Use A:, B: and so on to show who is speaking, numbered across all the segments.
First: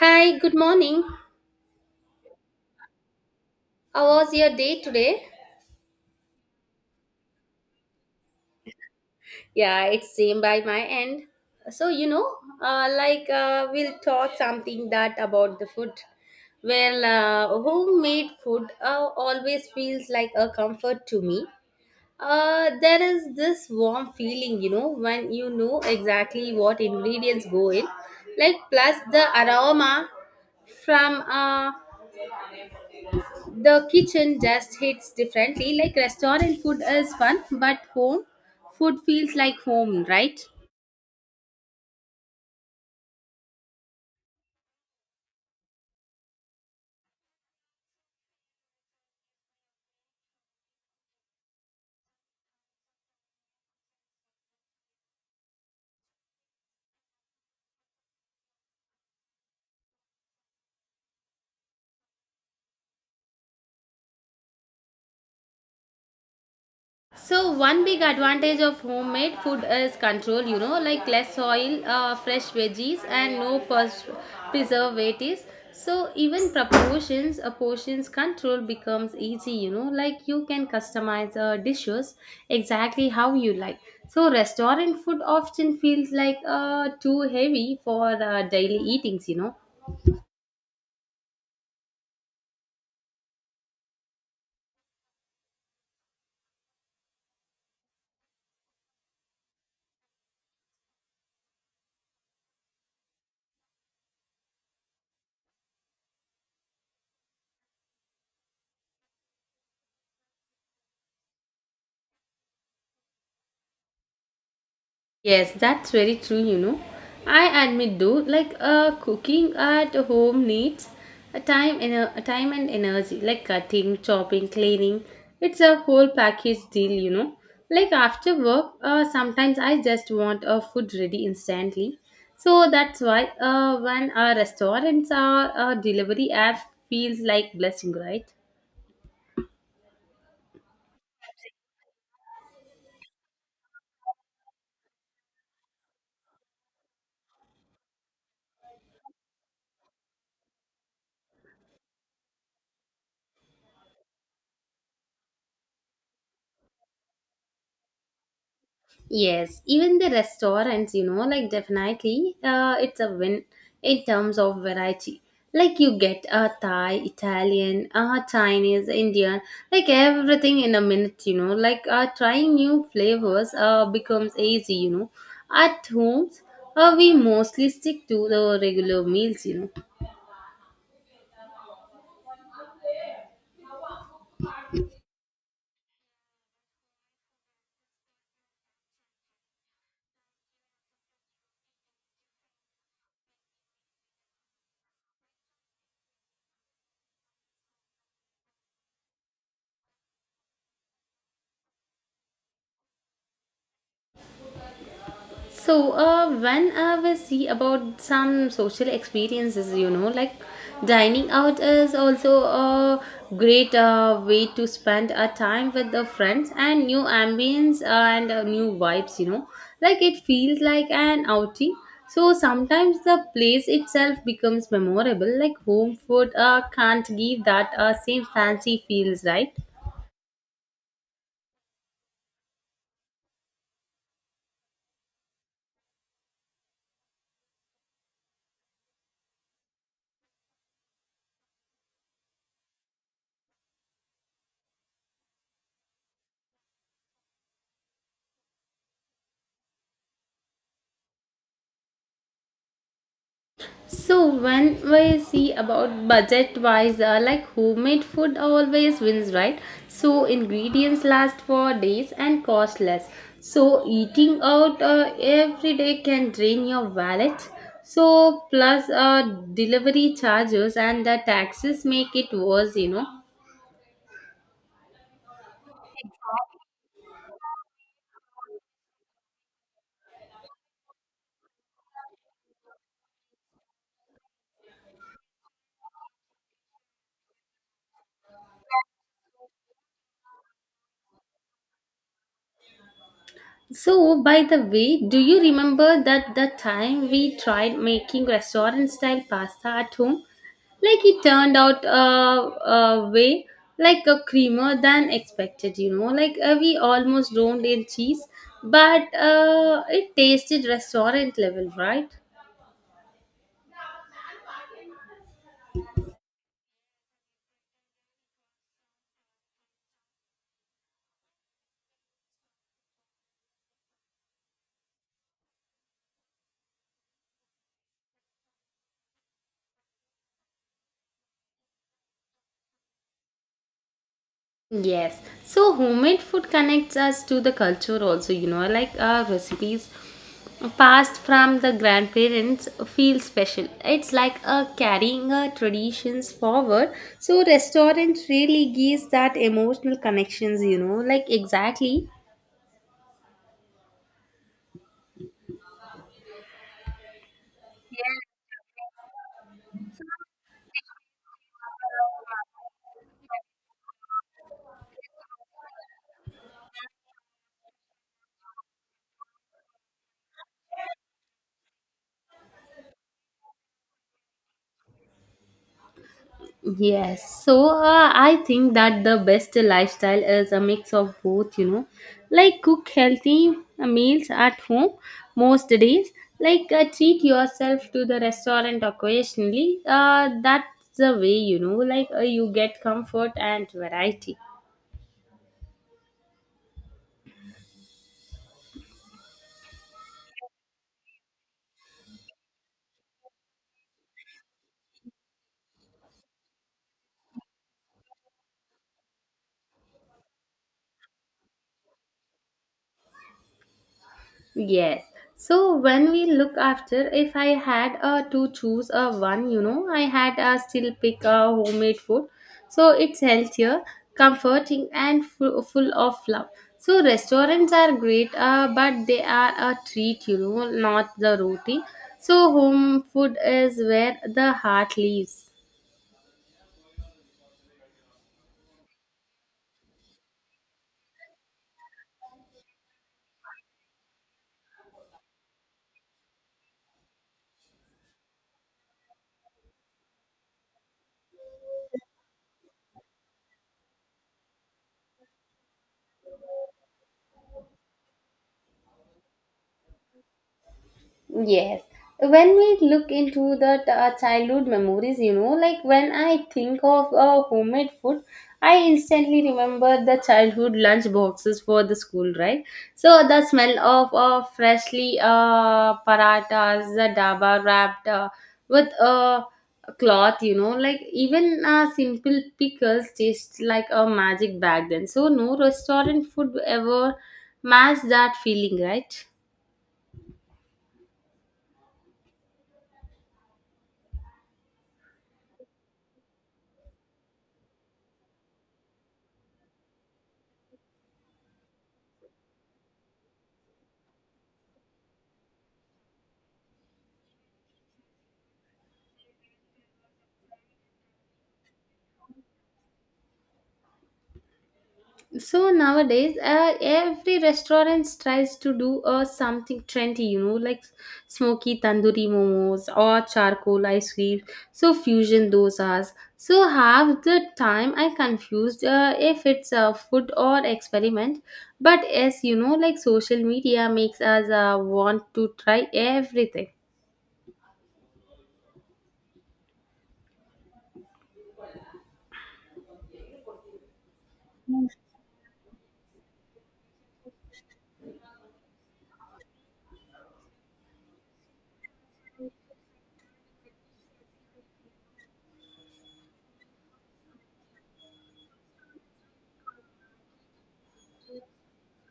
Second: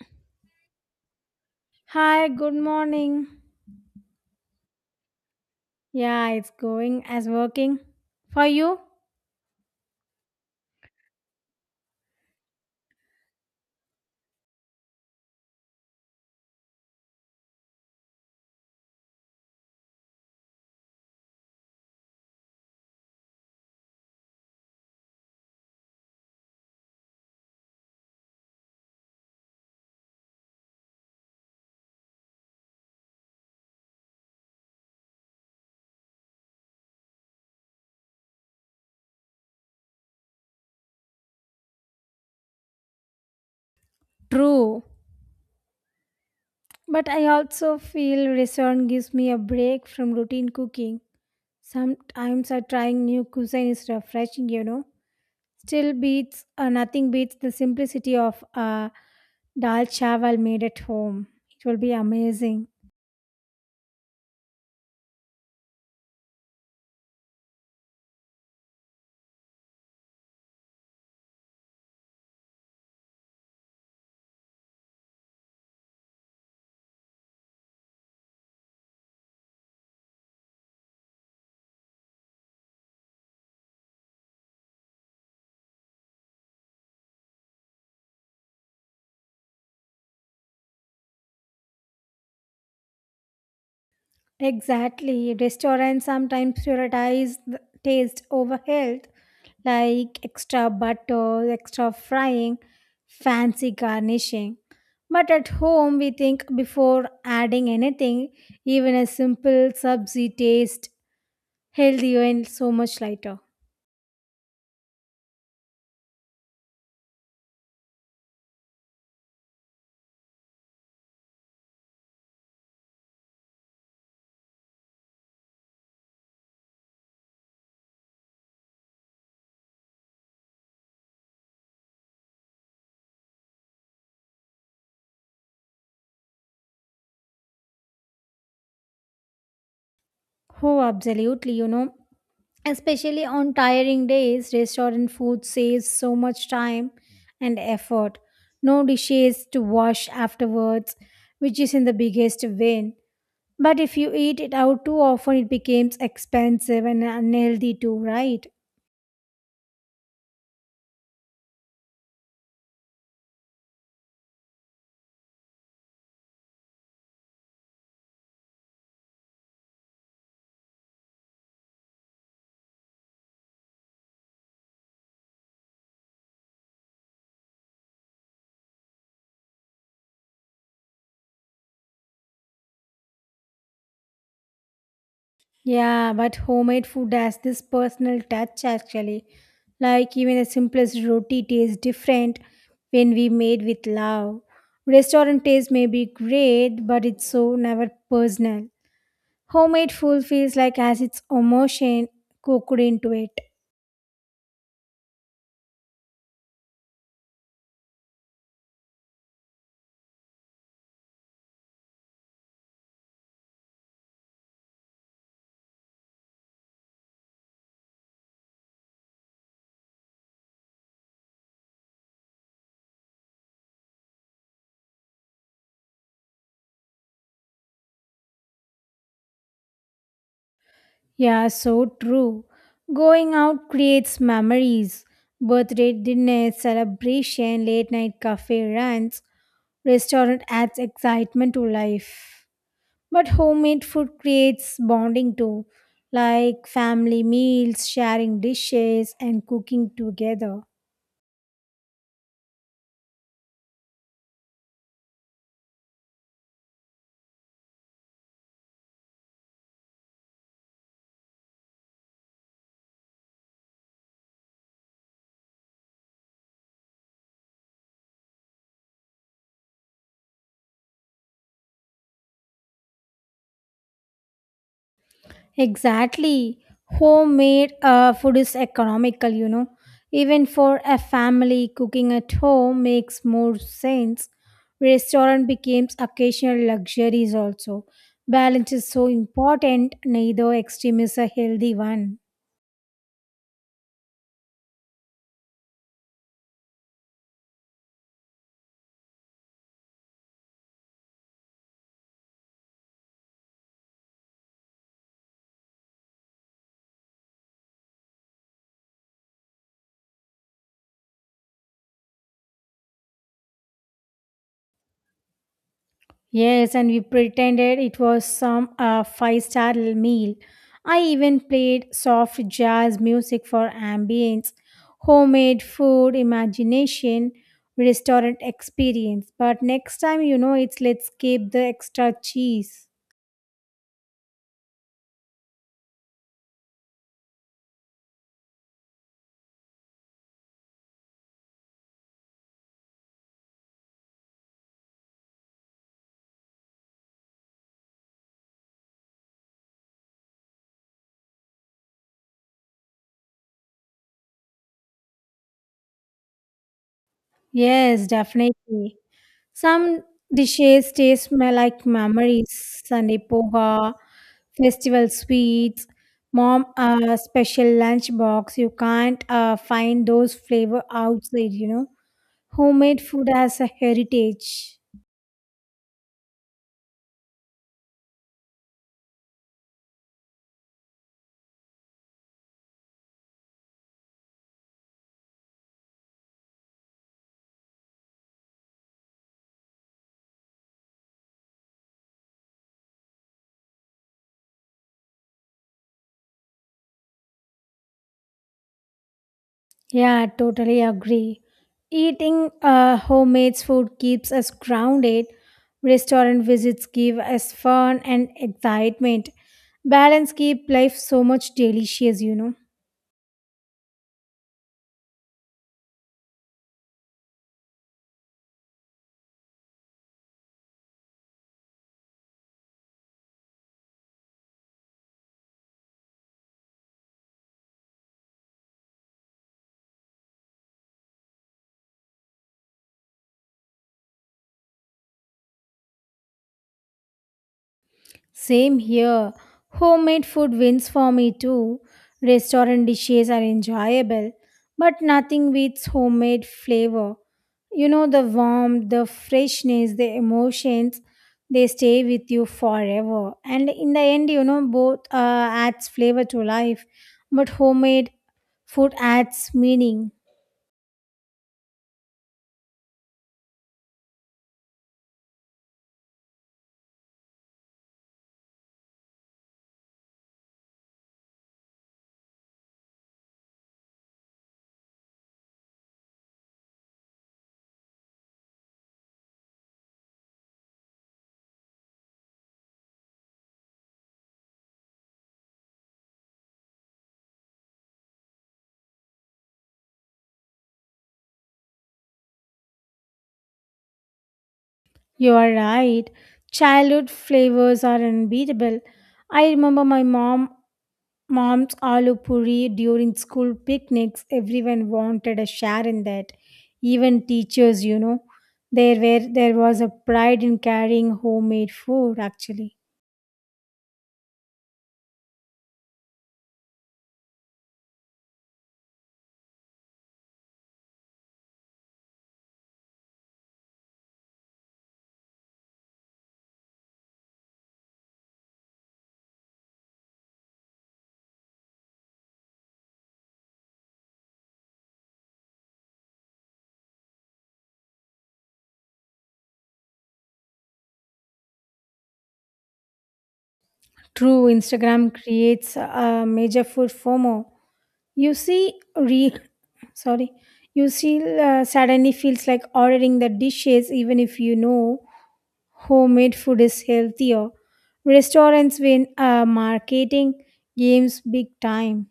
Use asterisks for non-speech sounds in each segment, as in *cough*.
A: Hi, good morning.
B: Hi, good morning.
A: How was your day today?
B: Yeah, it's going as working for you.
A: Yeah, it's same by my end. So you know, we'll talk something that about the food. Homemade food always feels like a comfort to me. There is this warm feeling, you know, when you know exactly what ingredients go in, like plus the aroma from The kitchen just hits differently. Like restaurant food is fun, but home food feels like home, right?
B: True. But I also feel restaurant gives me a break from routine cooking. Sometimes I trying new cuisine is refreshing, you know. Still beats nothing beats the simplicity of dal chawal made at home. It will be amazing.
A: So one big advantage of homemade food is control, you know, like less oil, fresh veggies and no preservatives. So even portions control becomes easy, you know, like you can customize dishes exactly how you like. So restaurant food often feels like too heavy for daily eatings, you know.
B: Exactly. Restaurants sometimes prioritize the taste over health. Like extra butter, extra frying, fancy garnishing. But at home, we think before adding anything, even a simple subzi taste healthier and so much lighter.
A: Yes, that's very true, you know. I admit though, like cooking at home needs a time and energy, like cutting, chopping, cleaning. It's a whole package deal, you know. Like after work, sometimes I just want a food ready instantly. So that's why when our restaurants or delivery app feels like blessing, right?
B: Oh, absolutely, you know. Especially on tiring days, restaurant food saves so much time and effort. No dishes to wash afterwards, which is in the biggest win. But if you eat it out too often, it becomes expensive and unhealthy too, right?
A: Yes, even the restaurants, you know, like definitely it's a win in terms of variety. Like you get a Thai, Italian, Chinese, Indian, like everything in a minute, you know. Trying new flavors becomes easy, you know. At homes, we mostly stick to the regular meals, you know.
B: Yeah, but homemade food has this personal touch actually. Like even the simplest roti tastes different when we made with love. Restaurant taste may be great, but it's so never personal. Homemade food feels like has its emotion cooked into it.
A: So, whenever we see about some social experiences, you know, like dining out is also a great way to spend a time with the friends and new ambience and new vibes, you know, like it feels like an outing. So sometimes the place itself becomes memorable, like home food can't give that same fancy feels, right?
B: Yeah, so true. Going out creates memories. Birthday dinners, celebration, late night cafe runs, restaurant adds excitement to life. But homemade food creates bonding too, like family meals, sharing dishes, and cooking together.
A: So when we see about budget wise, like homemade food always wins, right? So ingredients last for days and cost less. So eating out every day can drain your wallet. So plus delivery charges and the taxes make it worse, you know.
B: Exactly. Homemade food is economical, you know. Even for a family, cooking at home makes more sense. Restaurant becomes occasional luxuries also. Balance is so important, neither extreme is a healthy one.
A: So, by the way, do you remember that the time we tried making restaurant style pasta at home? Like it turned out way like a creamer than expected, you know. We almost drowned in cheese, but it tasted restaurant level, right?
B: Yes, and we pretended it was some five-star meal. I even played soft jazz music for ambience, homemade food, imagination, restaurant experience. But next time, you know, it's let's keep the extra cheese.
A: Yes. So homemade food connects us to the culture also, you know, like our recipes passed from the grandparents feel special. It's like a carrying our traditions forward. So restaurant really gives that emotional connections, you know, like exactly.
B: Yes, definitely. Some dishes taste smell like memories, Sunday poha, festival sweets, mom special lunch box. You can't find those flavor outside, you know. Homemade food has a heritage.
A: Yes, so I think that the best lifestyle is a mix of both, you know, like cook healthy meals at home most days, like treat yourself to the restaurant occasionally. That's the way, you know, like you get comfort and variety.
B: Yeah, totally agree. Eating homemade food keeps us grounded. Restaurant visits give us fun and excitement. Balance keep life so much delicious, you know.
A: Yes. So when we look after, if I had to choose a one, you know, I had still pick a homemade food. So it's healthier, comforting, and full of love. So restaurants are great, but they are a treat, you know, not the routine. So home food is where the heart lives.
B: Same here. Homemade food wins for me too. Restaurant dishes are enjoyable, but nothing beats homemade flavor. You know, the warmth, the freshness, the emotions, they stay with you forever. And in the end, you know, both adds flavor to life, but homemade food adds meaning.
A: Yes. When we look into the childhood memories, you know, like when I think of homemade food, I instantly remember the childhood lunch boxes for the school, right? So the smell of freshly paratas, the daba wrapped with a cloth, you know, like even simple pickles taste like a magic back then. So no restaurant food ever matched that feeling, right?
B: You are right. Childhood flavors are unbeatable. I remember my mom Mom's aloo puri during school picnics, everyone wanted a share in that. Even teachers, you know, there was a pride in carrying homemade food. Actually,
A: So nowadays every restaurant tries to do something trendy, you know, like smoky tandoori momos or charcoal ice cream, so fusion dosas. So half the time I confused if it's a food or experiment. But as you know, like social media makes us want to try everything.
B: true. Instagram creates a major food FOMO. You see, re *coughs* sorry, you see, suddenly feels like ordering the dishes, even if you know homemade food is healthier. Restaurants win marketing games big time.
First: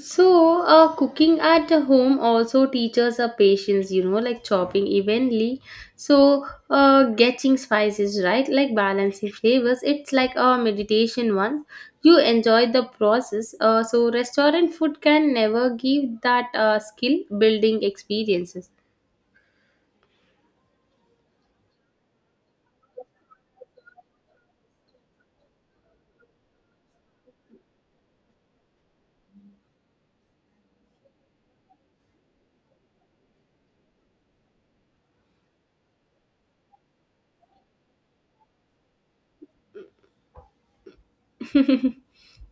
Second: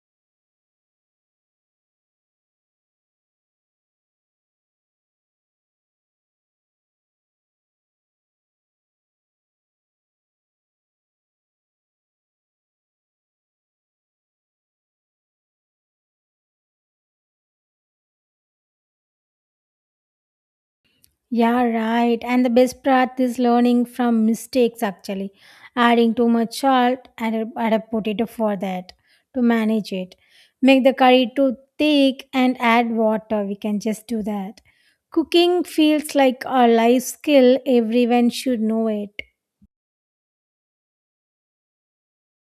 A: So, cooking at the home also teaches a patience, you know, like chopping evenly. So, getting spices right, like balancing flavors, it's like a meditation one. You enjoy the process. So, restaurant food can never give that skill building experiences.
B: Yeah, right. And the best part is learning from mistakes actually. Adding too much salt, add a potato for that to manage it. Make the curry too thick and add water. We can just do that. Cooking feels like a life skill, everyone should know it.
A: *laughs*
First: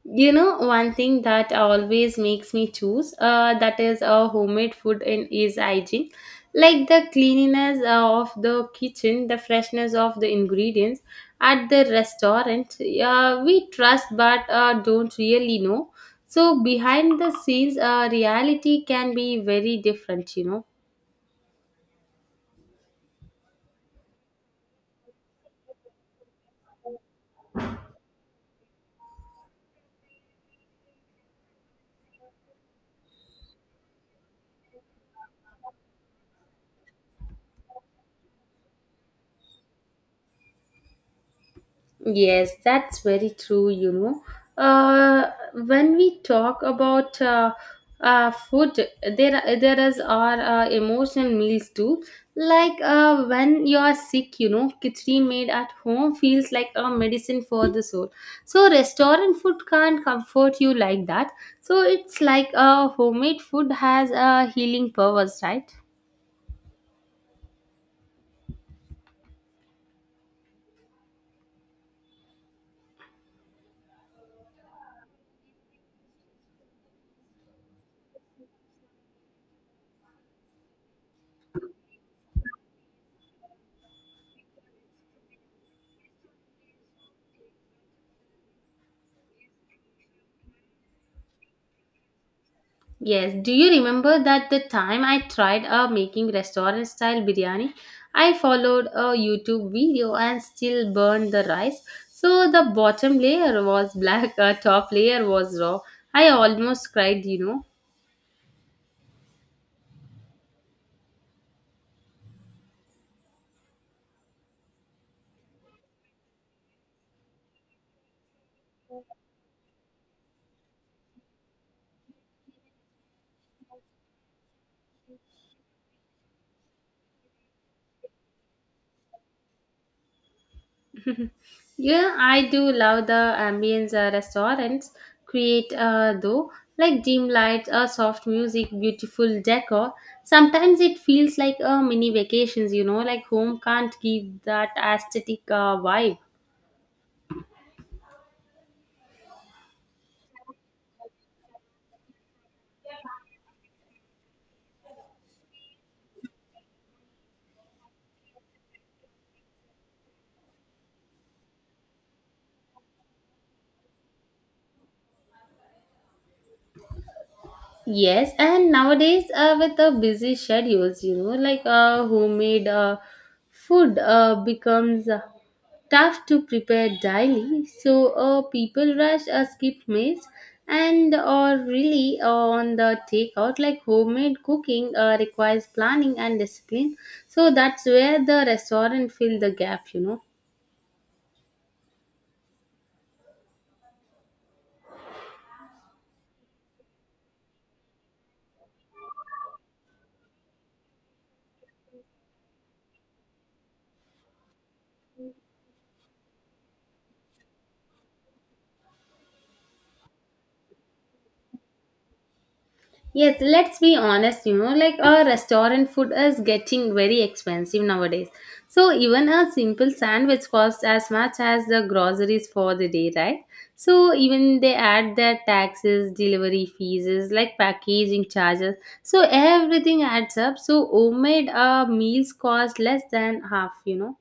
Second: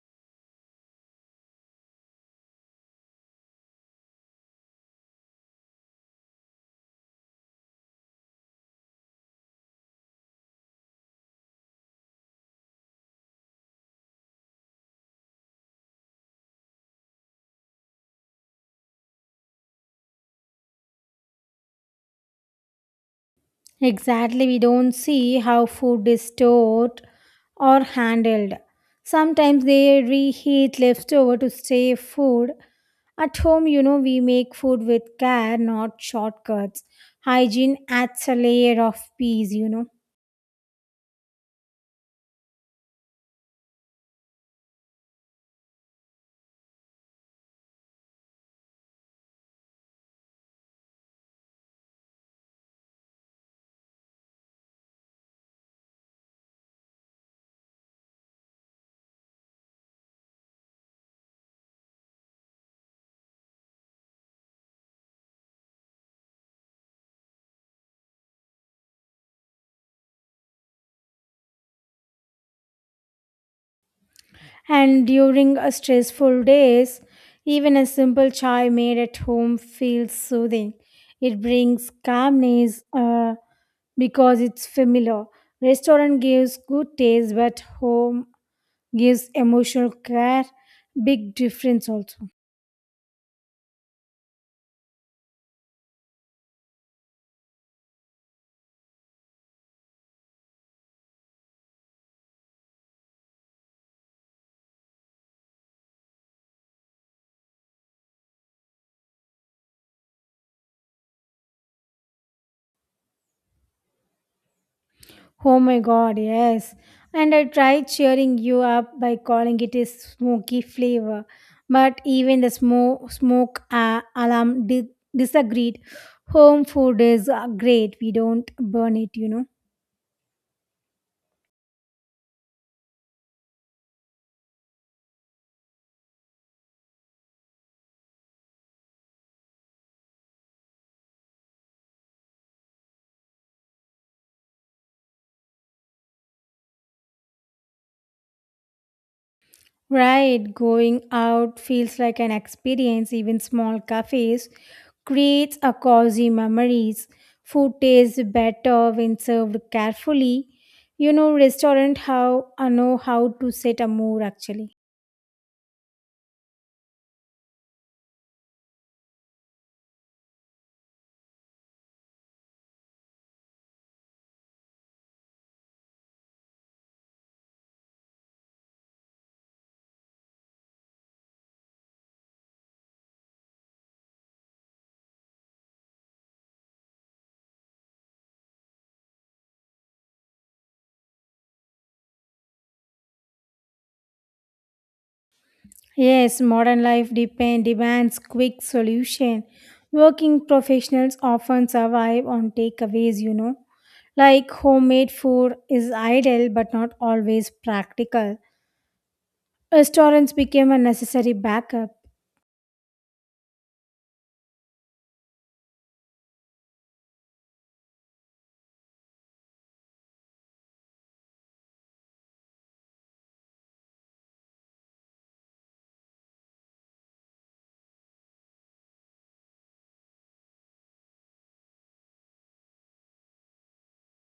A: You know, one thing that always makes me choose that is homemade food and is hygiene. Like the cleanliness of the kitchen, the freshness of the ingredients at the restaurant, we trust but don't really know. So, behind the scenes, reality can be very different, you know.
B: Exactly, we don't see how food is stored or handled. Sometimes they reheat leftover to save food. At home, you know, we make food with care, not shortcuts. Hygiene adds a layer of peace, you know.
A: Yes, that's very true, you know. Uh, when we talk about food, there is our emotional meals too. Like when you are sick, you know, khichdi made at home feels like a medicine for the soul. So restaurant food can't comfort you like that. So it's like homemade food has a healing powers, right?
B: And during a stressful days, even a simple chai made at home feels soothing. It brings calmness because it's familiar. Restaurant gives good taste, but home gives emotional care, big difference also.
A: Yes, do you remember that the time I tried making restaurant style biryani? I followed a YouTube video and still burned the rice. So the bottom layer was black, *laughs* top layer was raw. I almost cried, you know.
B: Oh my god, yes. And I tried cheering you up by calling it a smoky flavor, but even the smoke disagreed. Home food is great, we don't burn it, you know.
A: Yeah, I do love the ambience restaurants create though, like dim lights, soft music, beautiful decor. Sometimes it feels like a mini vacations, you know, like home can't give that aesthetic vibe.
B: Right, going out feels like an experience. Even small cafes creates a cozy memories. Food tastes better when served carefully. You know, restaurant how I know how to set a mood actually.
A: Yes, and nowadays with the busy schedules, you know, like homemade food becomes tough to prepare daily. So people rush skip meals and or really on the takeout. Like homemade cooking requires planning and discipline. So that's where the restaurant fill the gap, you know.
B: Yes, modern life depend demands quick solution. Working professionals often survive on takeaways. You know, like homemade food is ideal but not always practical. Restaurants became a necessary backup.
A: Yes, let's be honest, you know, like our restaurant food is getting very expensive nowadays. So even a simple sandwich costs as much as the groceries for the day, right? So even they add their taxes, delivery fees, is like packaging charges. So everything adds up. So homemade meals cost less than half, you know.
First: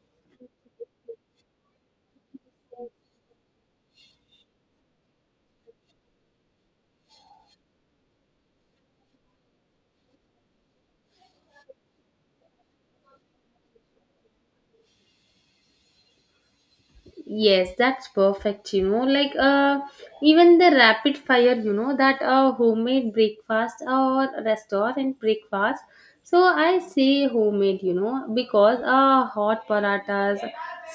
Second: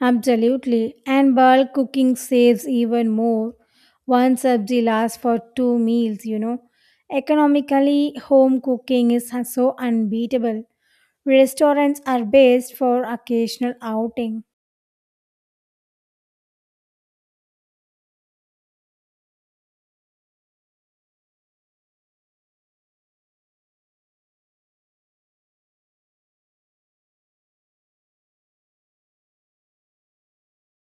B: Absolutely. And bulk cooking saves even more. One sabzi lasts for two meals, you know. Economically, home cooking is so unbeatable. Restaurants are best for occasional outing.
A: Yes, that's perfect, you know. Like even the rapid fire, you know, that homemade breakfast or restaurant breakfast. So I say homemade, you know, because hot paratas,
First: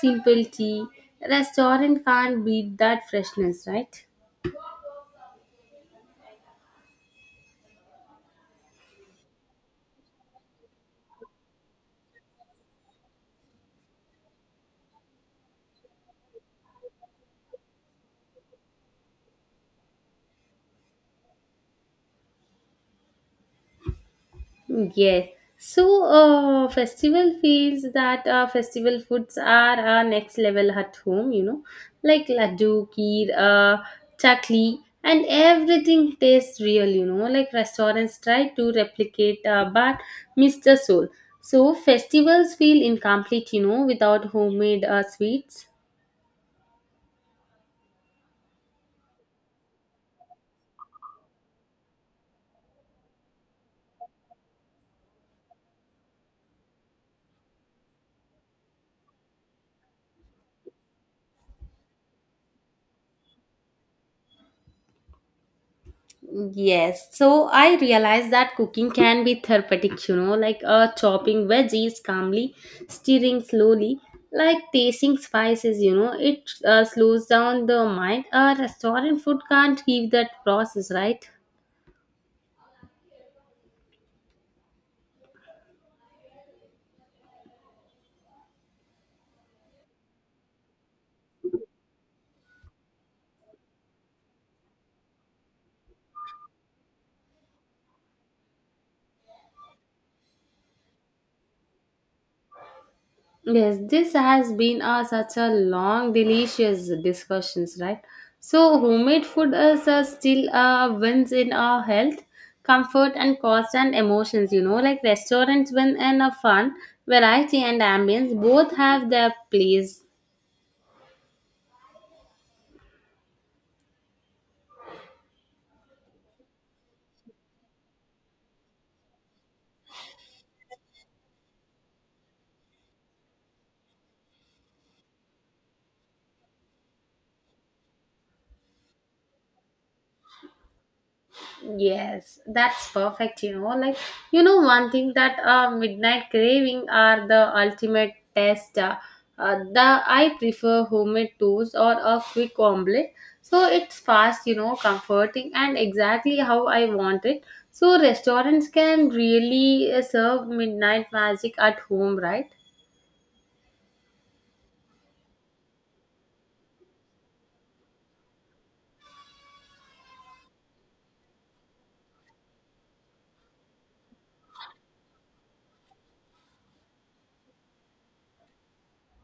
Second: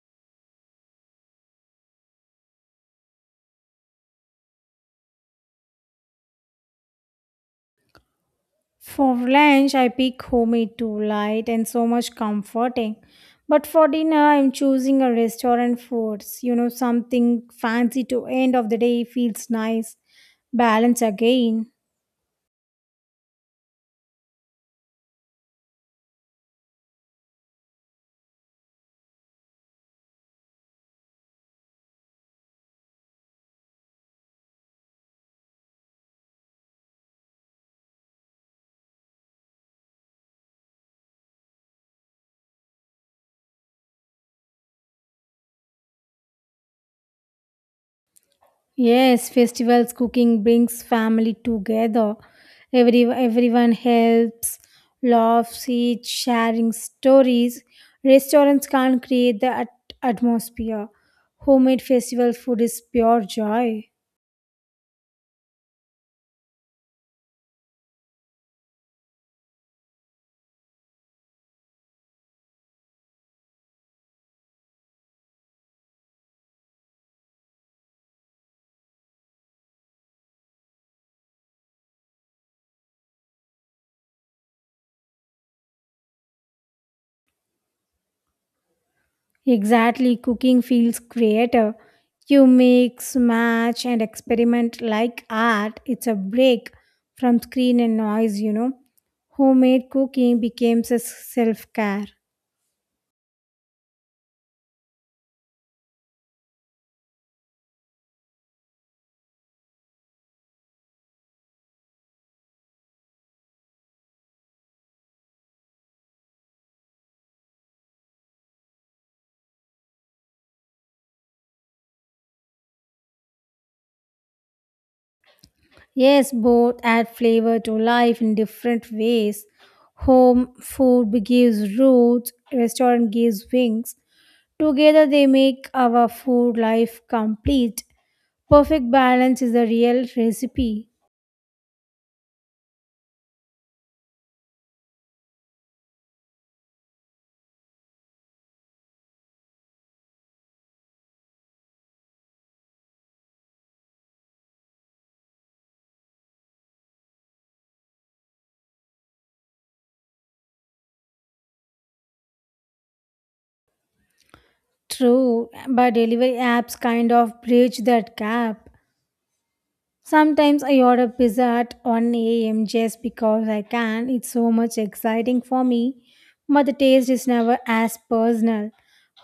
A: simple tea, restaurant can't beat that freshness, right?
B: For lunch, I pick homemade too light and so much comforting. But for dinner, I'm choosing a restaurant foods. You know, something fancy to end of the day feels nice. Balance again.
A: Yes. So, festival feels that festival foods are next level at home, you know, like laddu, kheer, chakli, and everything tastes real, you know, like restaurants try to replicate but miss the soul. So, festivals feel incomplete, you know, without homemade sweets.
B: Yes, festivals cooking brings family together. Everyone helps, laughs, eats, sharing stories. Restaurants can't create the atmosphere. Homemade festival food is pure joy.
A: Yes, so I realized that cooking can be therapeutic, you know, like chopping veggies calmly, stirring slowly, like tasting spices, you know, it slows down the mind. Restaurant food can't give that process, right?
B: Exactly, cooking feels creative. You mix, match, and experiment like art. It's a break from screen and noise, you know. Homemade cooking becomes a self care.
A: Yes, this has been such a long, delicious discussions, right? So, homemade food is still wins in our health, comfort, and cost and emotions. You know, like restaurants win in a fun, variety, and ambience. Both have their place.
B: Yes, both add flavor to life in different ways. Home food gives roots, restaurant gives wings. Together they make our food life complete. Perfect balance is the real recipe.
A: Yes, that's perfect. You know, one thing that midnight craving are the ultimate test. The I prefer homemade toast or a quick omelette, so it's fast, you know, comforting, and exactly how I want it. So restaurants can really serve midnight magic at home, right?
B: True, but delivery apps kind of bridge that gap. Sometimes I order pizza at 1 a.m. just because I can. It's so much exciting for me, but the taste is never as personal.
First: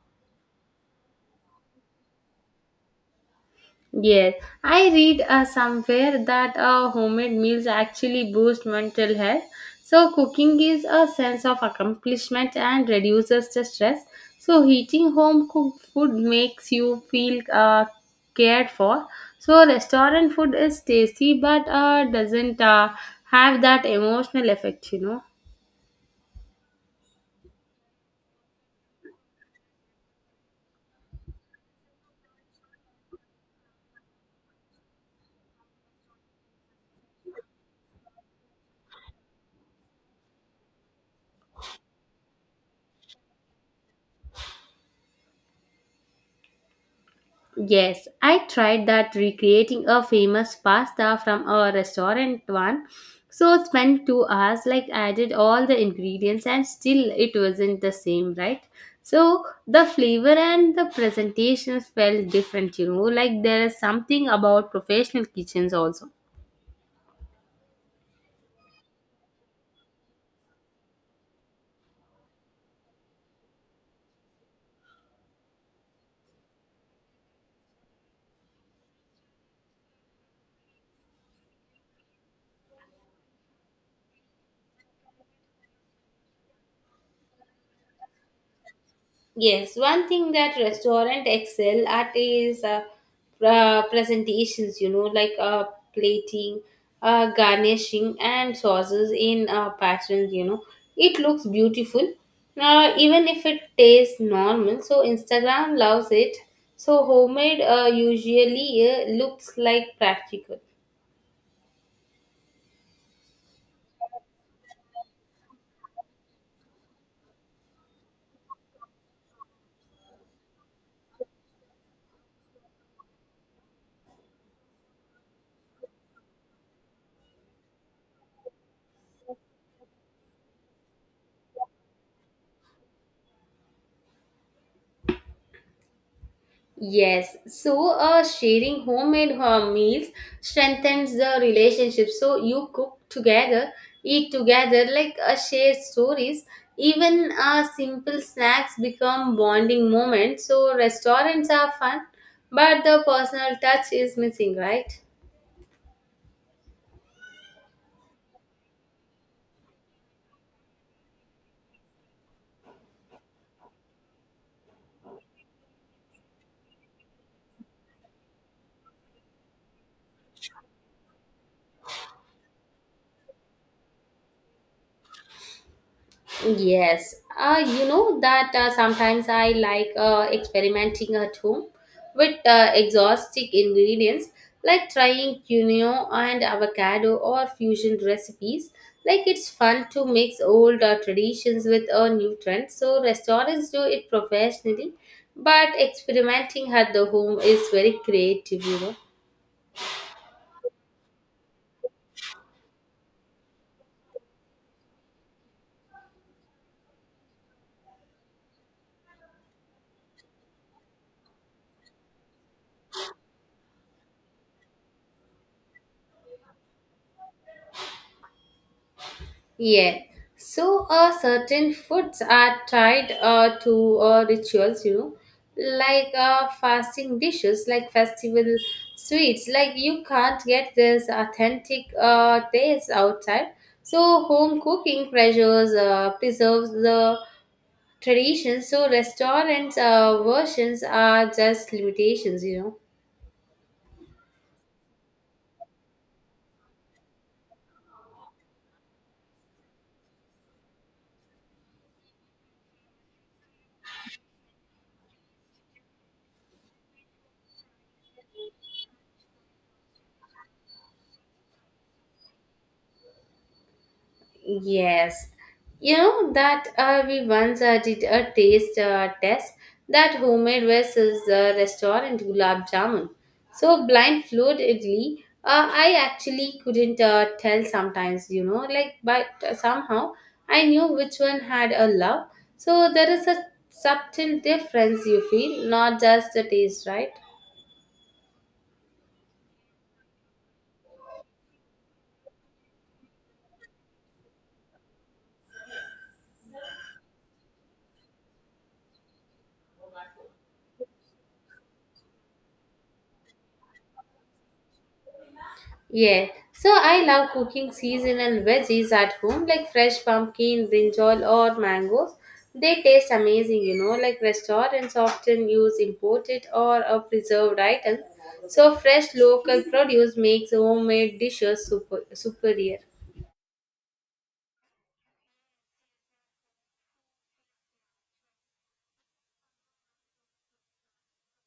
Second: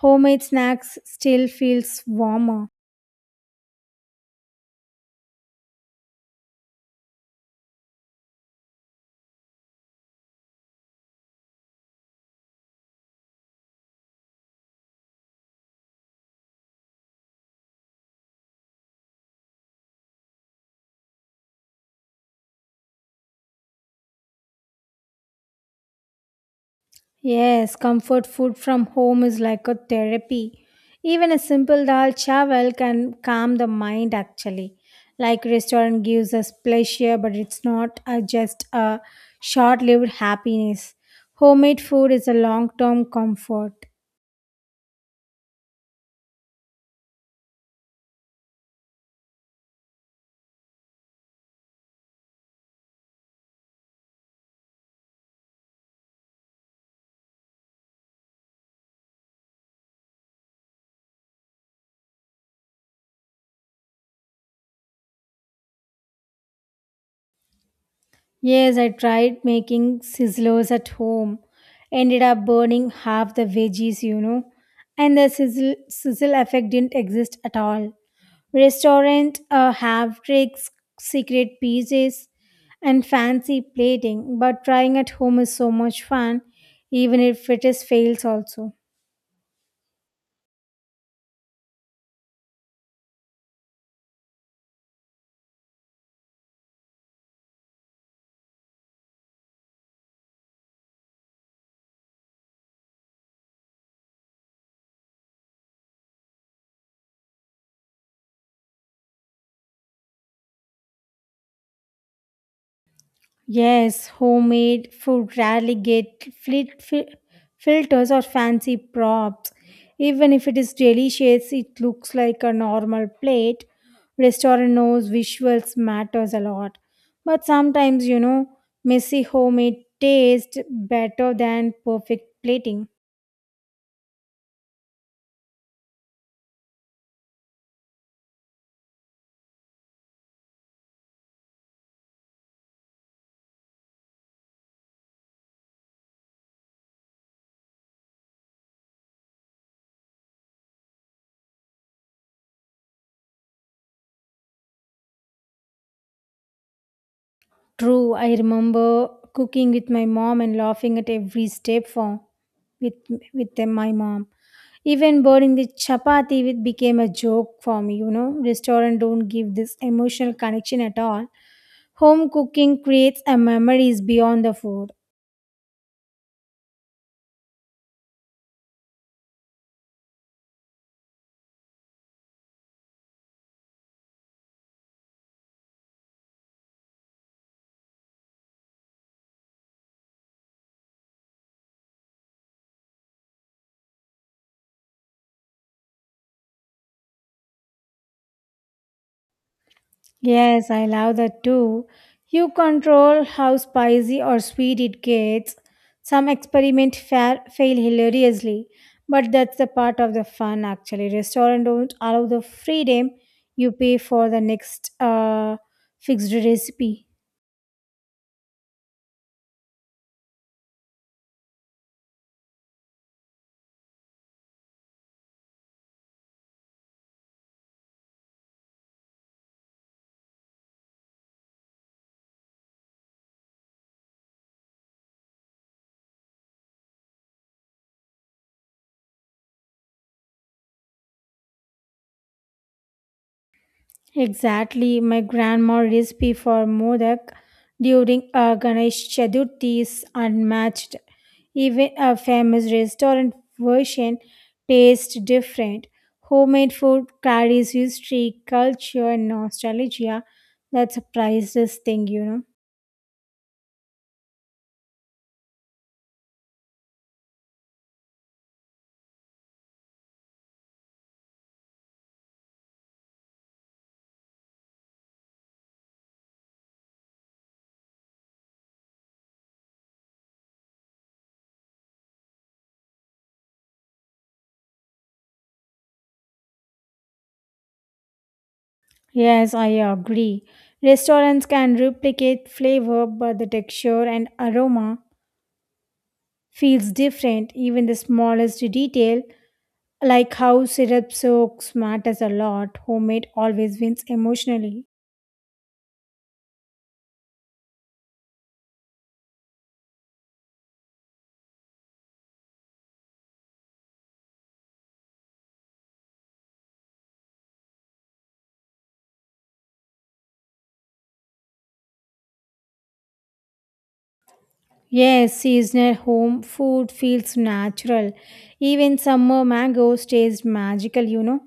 B: Homemade snacks still feels warmer.
A: Yes, I read somewhere that homemade meals actually boost mental health. So, cooking gives a sense of accomplishment and reduces the stress. So, eating home cooked food makes you feel cared for. So, restaurant food is tasty but doesn't have that emotional effect, you know.
B: Yes, comfort food from home is like a therapy. Even a simple dal chawal can calm the mind actually. Like restaurant gives us pleasure, but it's not a, just a short-lived happiness. Homemade food is a long-term comfort.
A: Yes, I tried that recreating a famous pasta from a restaurant one. So spent 2 hours, like added all the ingredients and still it wasn't the same, right? So the flavor and the presentation felt different, you know, like there is something about professional kitchens also.
B: Yes, I tried making sizzlers at home. Ended up burning half the veggies, you know. And the sizzle effect didn't exist at all. Restaurant have tricks, secret pieces, and fancy plating, but trying at home is so much fun, even if it is fails also.
A: Yes, one thing that restaurant excel at is presentations, you know, like plating, garnishing, and sauces in patterns, you know. It looks beautiful, even if it tastes normal. So, Instagram loves it. So, homemade usually looks like practical.
B: Yes, homemade food rarely get filters or fancy props. Even if it is delicious, it looks like a normal plate. Restaurant knows visuals matters a lot. But sometimes, you know, messy homemade taste better than perfect plating.
A: Yes, so sharing homemade meals strengthens the relationship. So you cook together, eat together, like share stories. Even simple snacks become bonding moments. So restaurants are fun, but the personal touch is missing, right?
B: True, I remember cooking with my mom and laughing at every step, for with with them, my mom. Even burning the chapati it became a joke for me, you know. Restaurant don't give this emotional connection at all. Home cooking creates a memories beyond the food.
A: Yes, you know that sometimes I like experimenting at home with exotic ingredients like trying quinoa and avocado or fusion recipes. Like it's fun to mix old traditions with a new trend. So restaurants do it professionally, but experimenting at the home is very creative, you know.
B: Yes, I love that too. You control how spicy or sweet it gets. Some experiment fail hilariously, but that's the part of the fun actually. Restaurant don't allow the freedom, you pay for the next fixed recipe.
A: Yeah. So, certain foods are tied to rituals, you know, like fasting dishes, like festival sweets. Like, you can't get this authentic taste outside. So, home cooking pressures preserves the tradition. So, restaurants' versions are just limitations, you know.
B: Exactly, my grandma recipe for modak during Ganesh Chaturthi is unmatched. Even a famous restaurant version tastes different. Homemade food carries history, culture, and nostalgia. That's a priceless thing, you know.
A: Yes, you know that we once did a taste test that homemade versus the restaurant gulab jamun. So blind fluidly, I actually couldn't tell sometimes, you know, like but somehow I knew which one had a love. So there is a subtle difference you feel, not just the taste, right?
B: Yes, I agree. Restaurants can replicate flavor, but the texture and aroma feels different. Even the smallest detail, like how syrup soaks matters a lot, homemade always wins emotionally.
A: Yeah, so I love cooking seasonal veggies at home, like fresh pumpkin, brinjal, or mangoes. They taste amazing, you know, like restaurants often use imported or preserved items. So, fresh local produce makes homemade dishes superior.
B: Yes, seasonal home food feels natural. Even summer mangoes taste magical, you know.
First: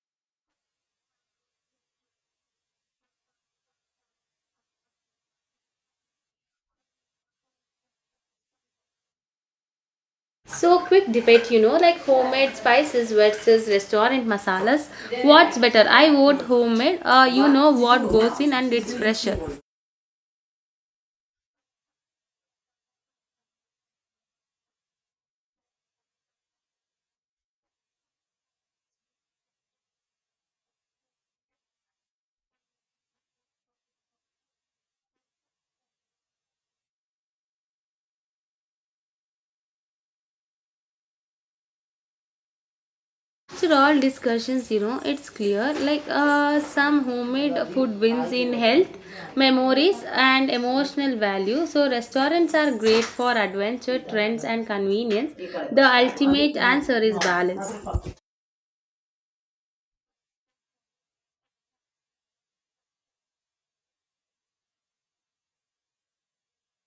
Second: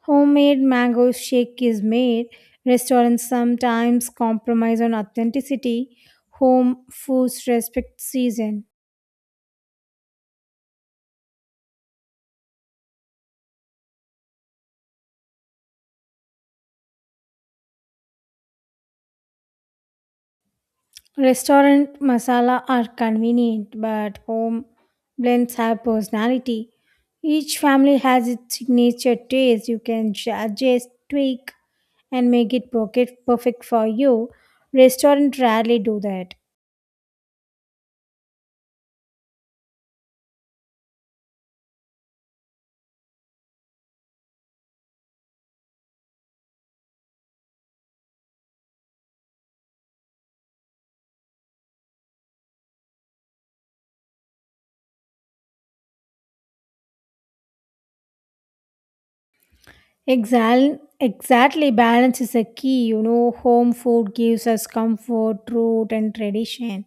B: Homemade mango shake is made. Restaurants sometimes compromise on authenticity. Home foods respect season.
A: So, quick debate, you know, like homemade spices versus restaurant masalas. What's better? I vote homemade, you know what goes in and it's fresher.
B: Restaurant masala are convenient, but home blends have personality. Each family has its signature taste. You can adjust, tweak, and make it perfect for you. Restaurant rarely do that.
A: After all discussions, you know, it's clear like some homemade food wins in health, memories, and emotional value. So, restaurants are great for adventure, trends, and convenience. The ultimate answer is balance.
B: Exactly, exactly. Balance is a key. You know, home food gives us comfort, root, and tradition.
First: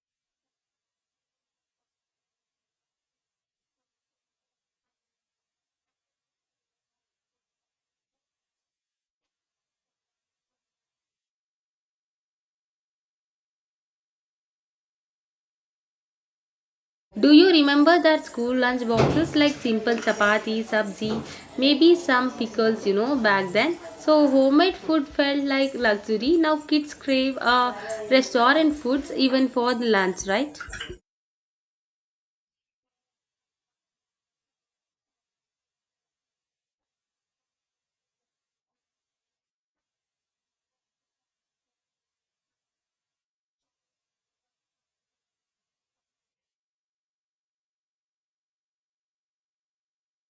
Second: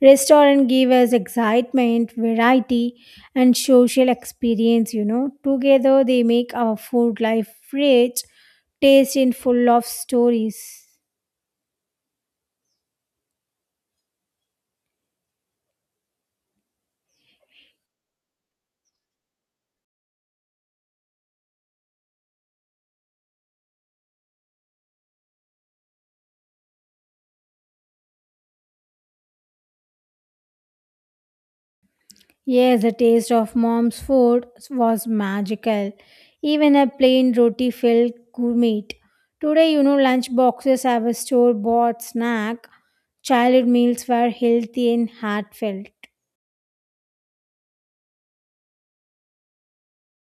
B: Restaurant give us excitement, variety, and social experience. You know, together they make our food life rich, tasty, and full of stories.
A: Do you remember that school lunch boxes like simple chapati, sabzi, maybe some pickles, you know, back then? So, homemade food felt like luxury. Now, kids crave restaurant foods even for the lunch, right?
B: Yes, the taste of mom's food was magical. Even a plain roti felt gourmet. Today, you know, lunch boxes have a store bought snack. Childhood meals were healthy and heartfelt.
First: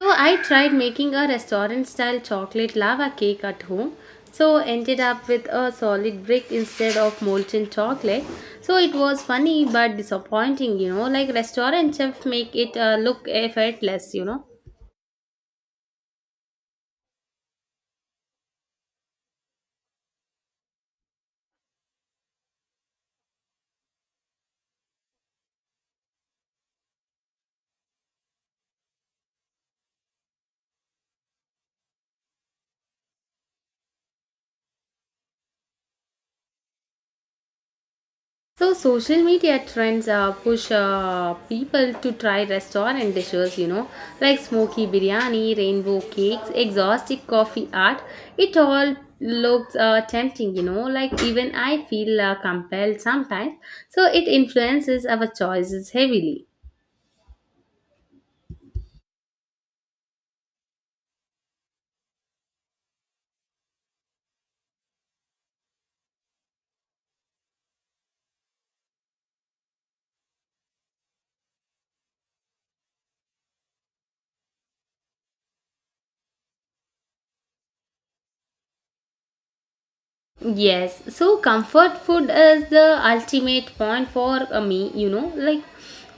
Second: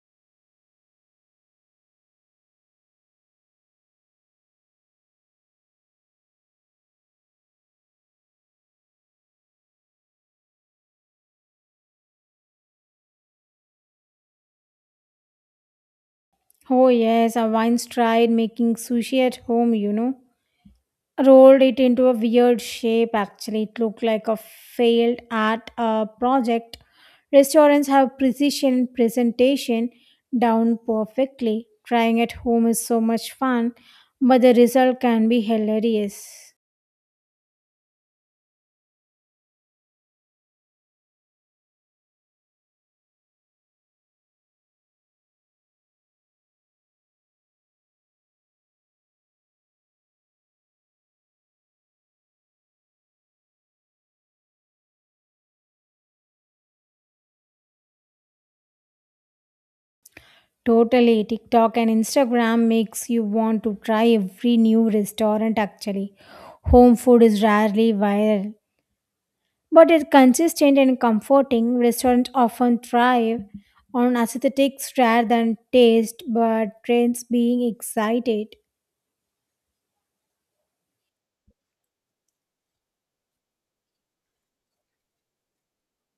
A: So I tried making a restaurant style chocolate lava cake at home. So ended up with a solid brick instead of molten chocolate. So it was funny but disappointing, you know, like restaurant chefs make it look effortless, you know.
B: Oh, yes, I once tried making sushi at home, you know. Rolled it into a weird shape actually, it looked like a failed art project. Restaurants have precision presentation down perfectly, trying at home is so much fun, but the result can be hilarious.
A: So social media trends push people to try restaurant dishes, you know, like smoky biryani, rainbow cakes, exotic coffee art. It all looks tempting, you know, like even I feel compelled sometimes. So it influences our choices heavily.
B: Totally, TikTok and Instagram makes you want to try every new restaurant actually. Home food is rarely viral, but a consistent and comforting restaurant often thrive on aesthetics rather than taste, but trends being excited.
A: Yes, so comfort food is the ultimate point for me, you know, like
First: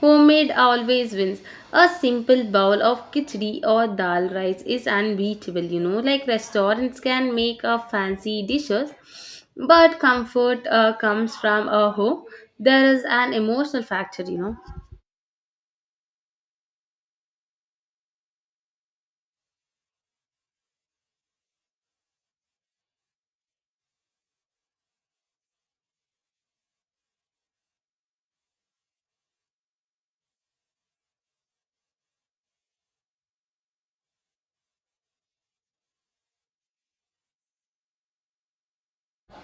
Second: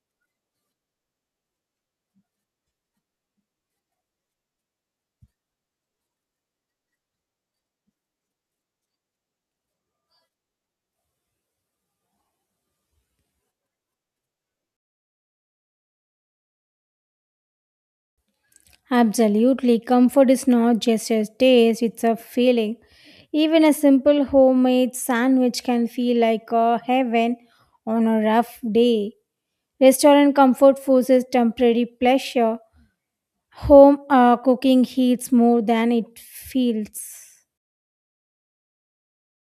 A: homemade always wins. A simple bowl of khichdi or dal rice is unbeatable, you know, like restaurants can make a fancy dishes, but comfort comes from a home. There is an emotional factor, you know.
B: Absolutely, comfort is not just a taste, it's a feeling. Even a simple homemade sandwich can feel like a heaven on a rough day. Restaurant comfort forces temporary pleasure. Home cooking heats more than it feels.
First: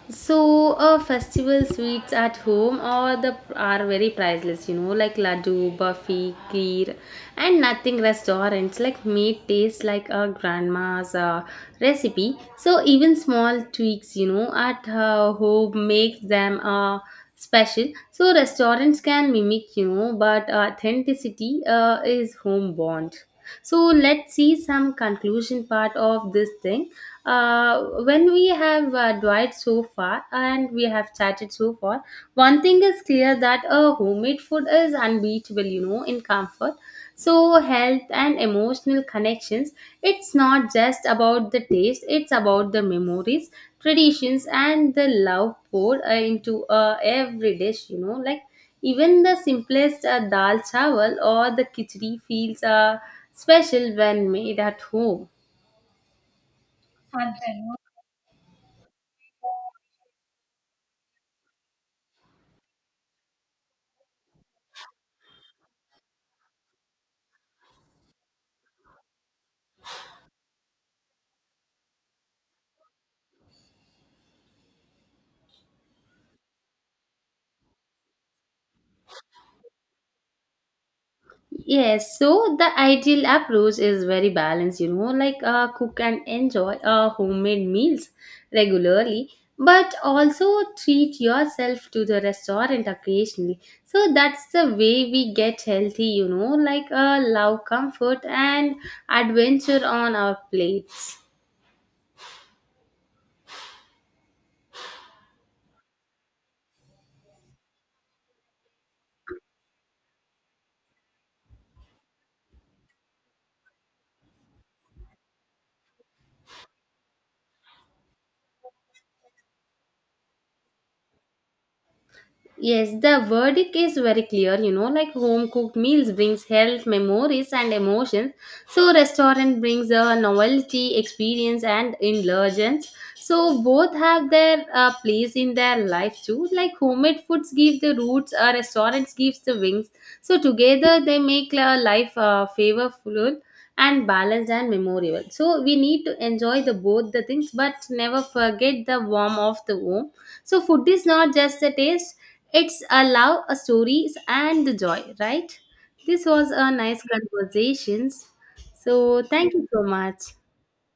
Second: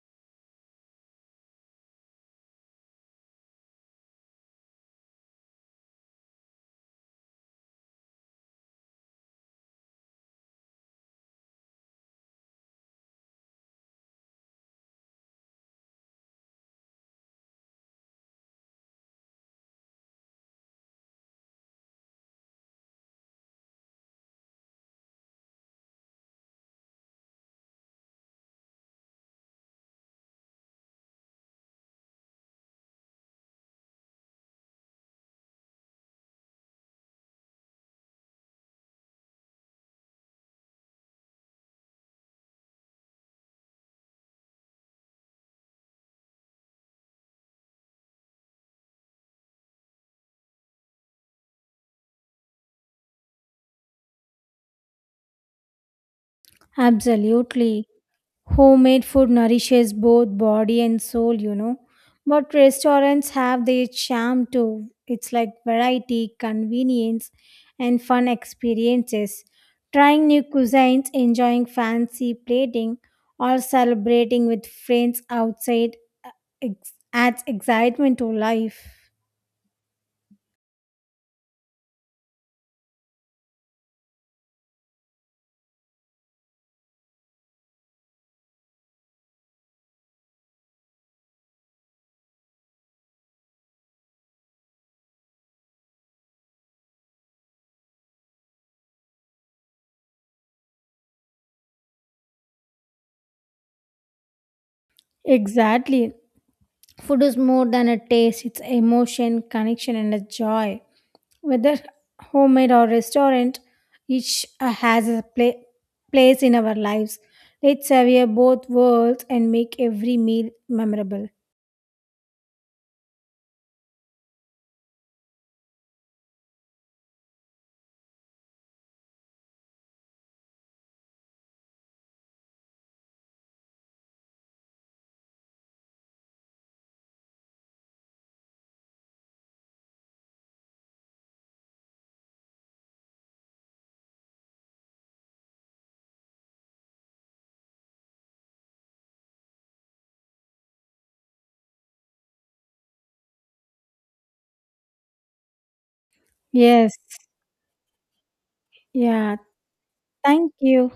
A: So, festival sweets at home are very priceless. You know, like laddu, burfi, kheer, and nothing restaurants like made taste like a grandma's recipe. So even small tweaks, you know, at her home makes them special. So restaurants can mimic, you know, but authenticity is home bond. So let's see some conclusion part of this thing. When we have dwelt so far and we have chatted so far, one thing is clear that a homemade food is unbeatable, you know, in comfort. So health and emotional connections, it's not just about the taste, it's about the memories, traditions, and the love poured into every dish, you know, like even the simplest dal chawal or the khichdi feels special when made at home.
B: Absolutely. Homemade food nourishes both body and soul, you know. But restaurants have their charm too. It's like variety, convenience, and fun experiences. Trying new cuisines, enjoying fancy plating, or celebrating with friends outside adds excitement to life.
A: Yes, so the ideal approach is very balanced, you know, like cook and enjoy homemade meals regularly, but also treat yourself to the restaurant occasionally. So that's the way we get healthy, you know, like love comfort and adventure on our plates.
B: Exactly. Food is more than a taste, it's emotion, connection, and a joy. Whether homemade or restaurant, each has a place in our lives. Let's savor both worlds and make every meal memorable.
A: Yes, the verdict is very clear. You know, like home cooked meals brings health, memories, and emotions. So restaurant brings a novelty, experience, and indulgence. So both have their place in their life too. Like homemade foods give the roots, restaurants gives the wings. So together they make life flavorful and balanced and memorable. So we need to enjoy the both the things, but never forget the warmth of the home. So food is not just a taste; it's a love, a stories, and the joy. Right? This was a
B: Yes.
A: nice conversations. So
B: Yeah.
A: thank you so much.
B: Thank you.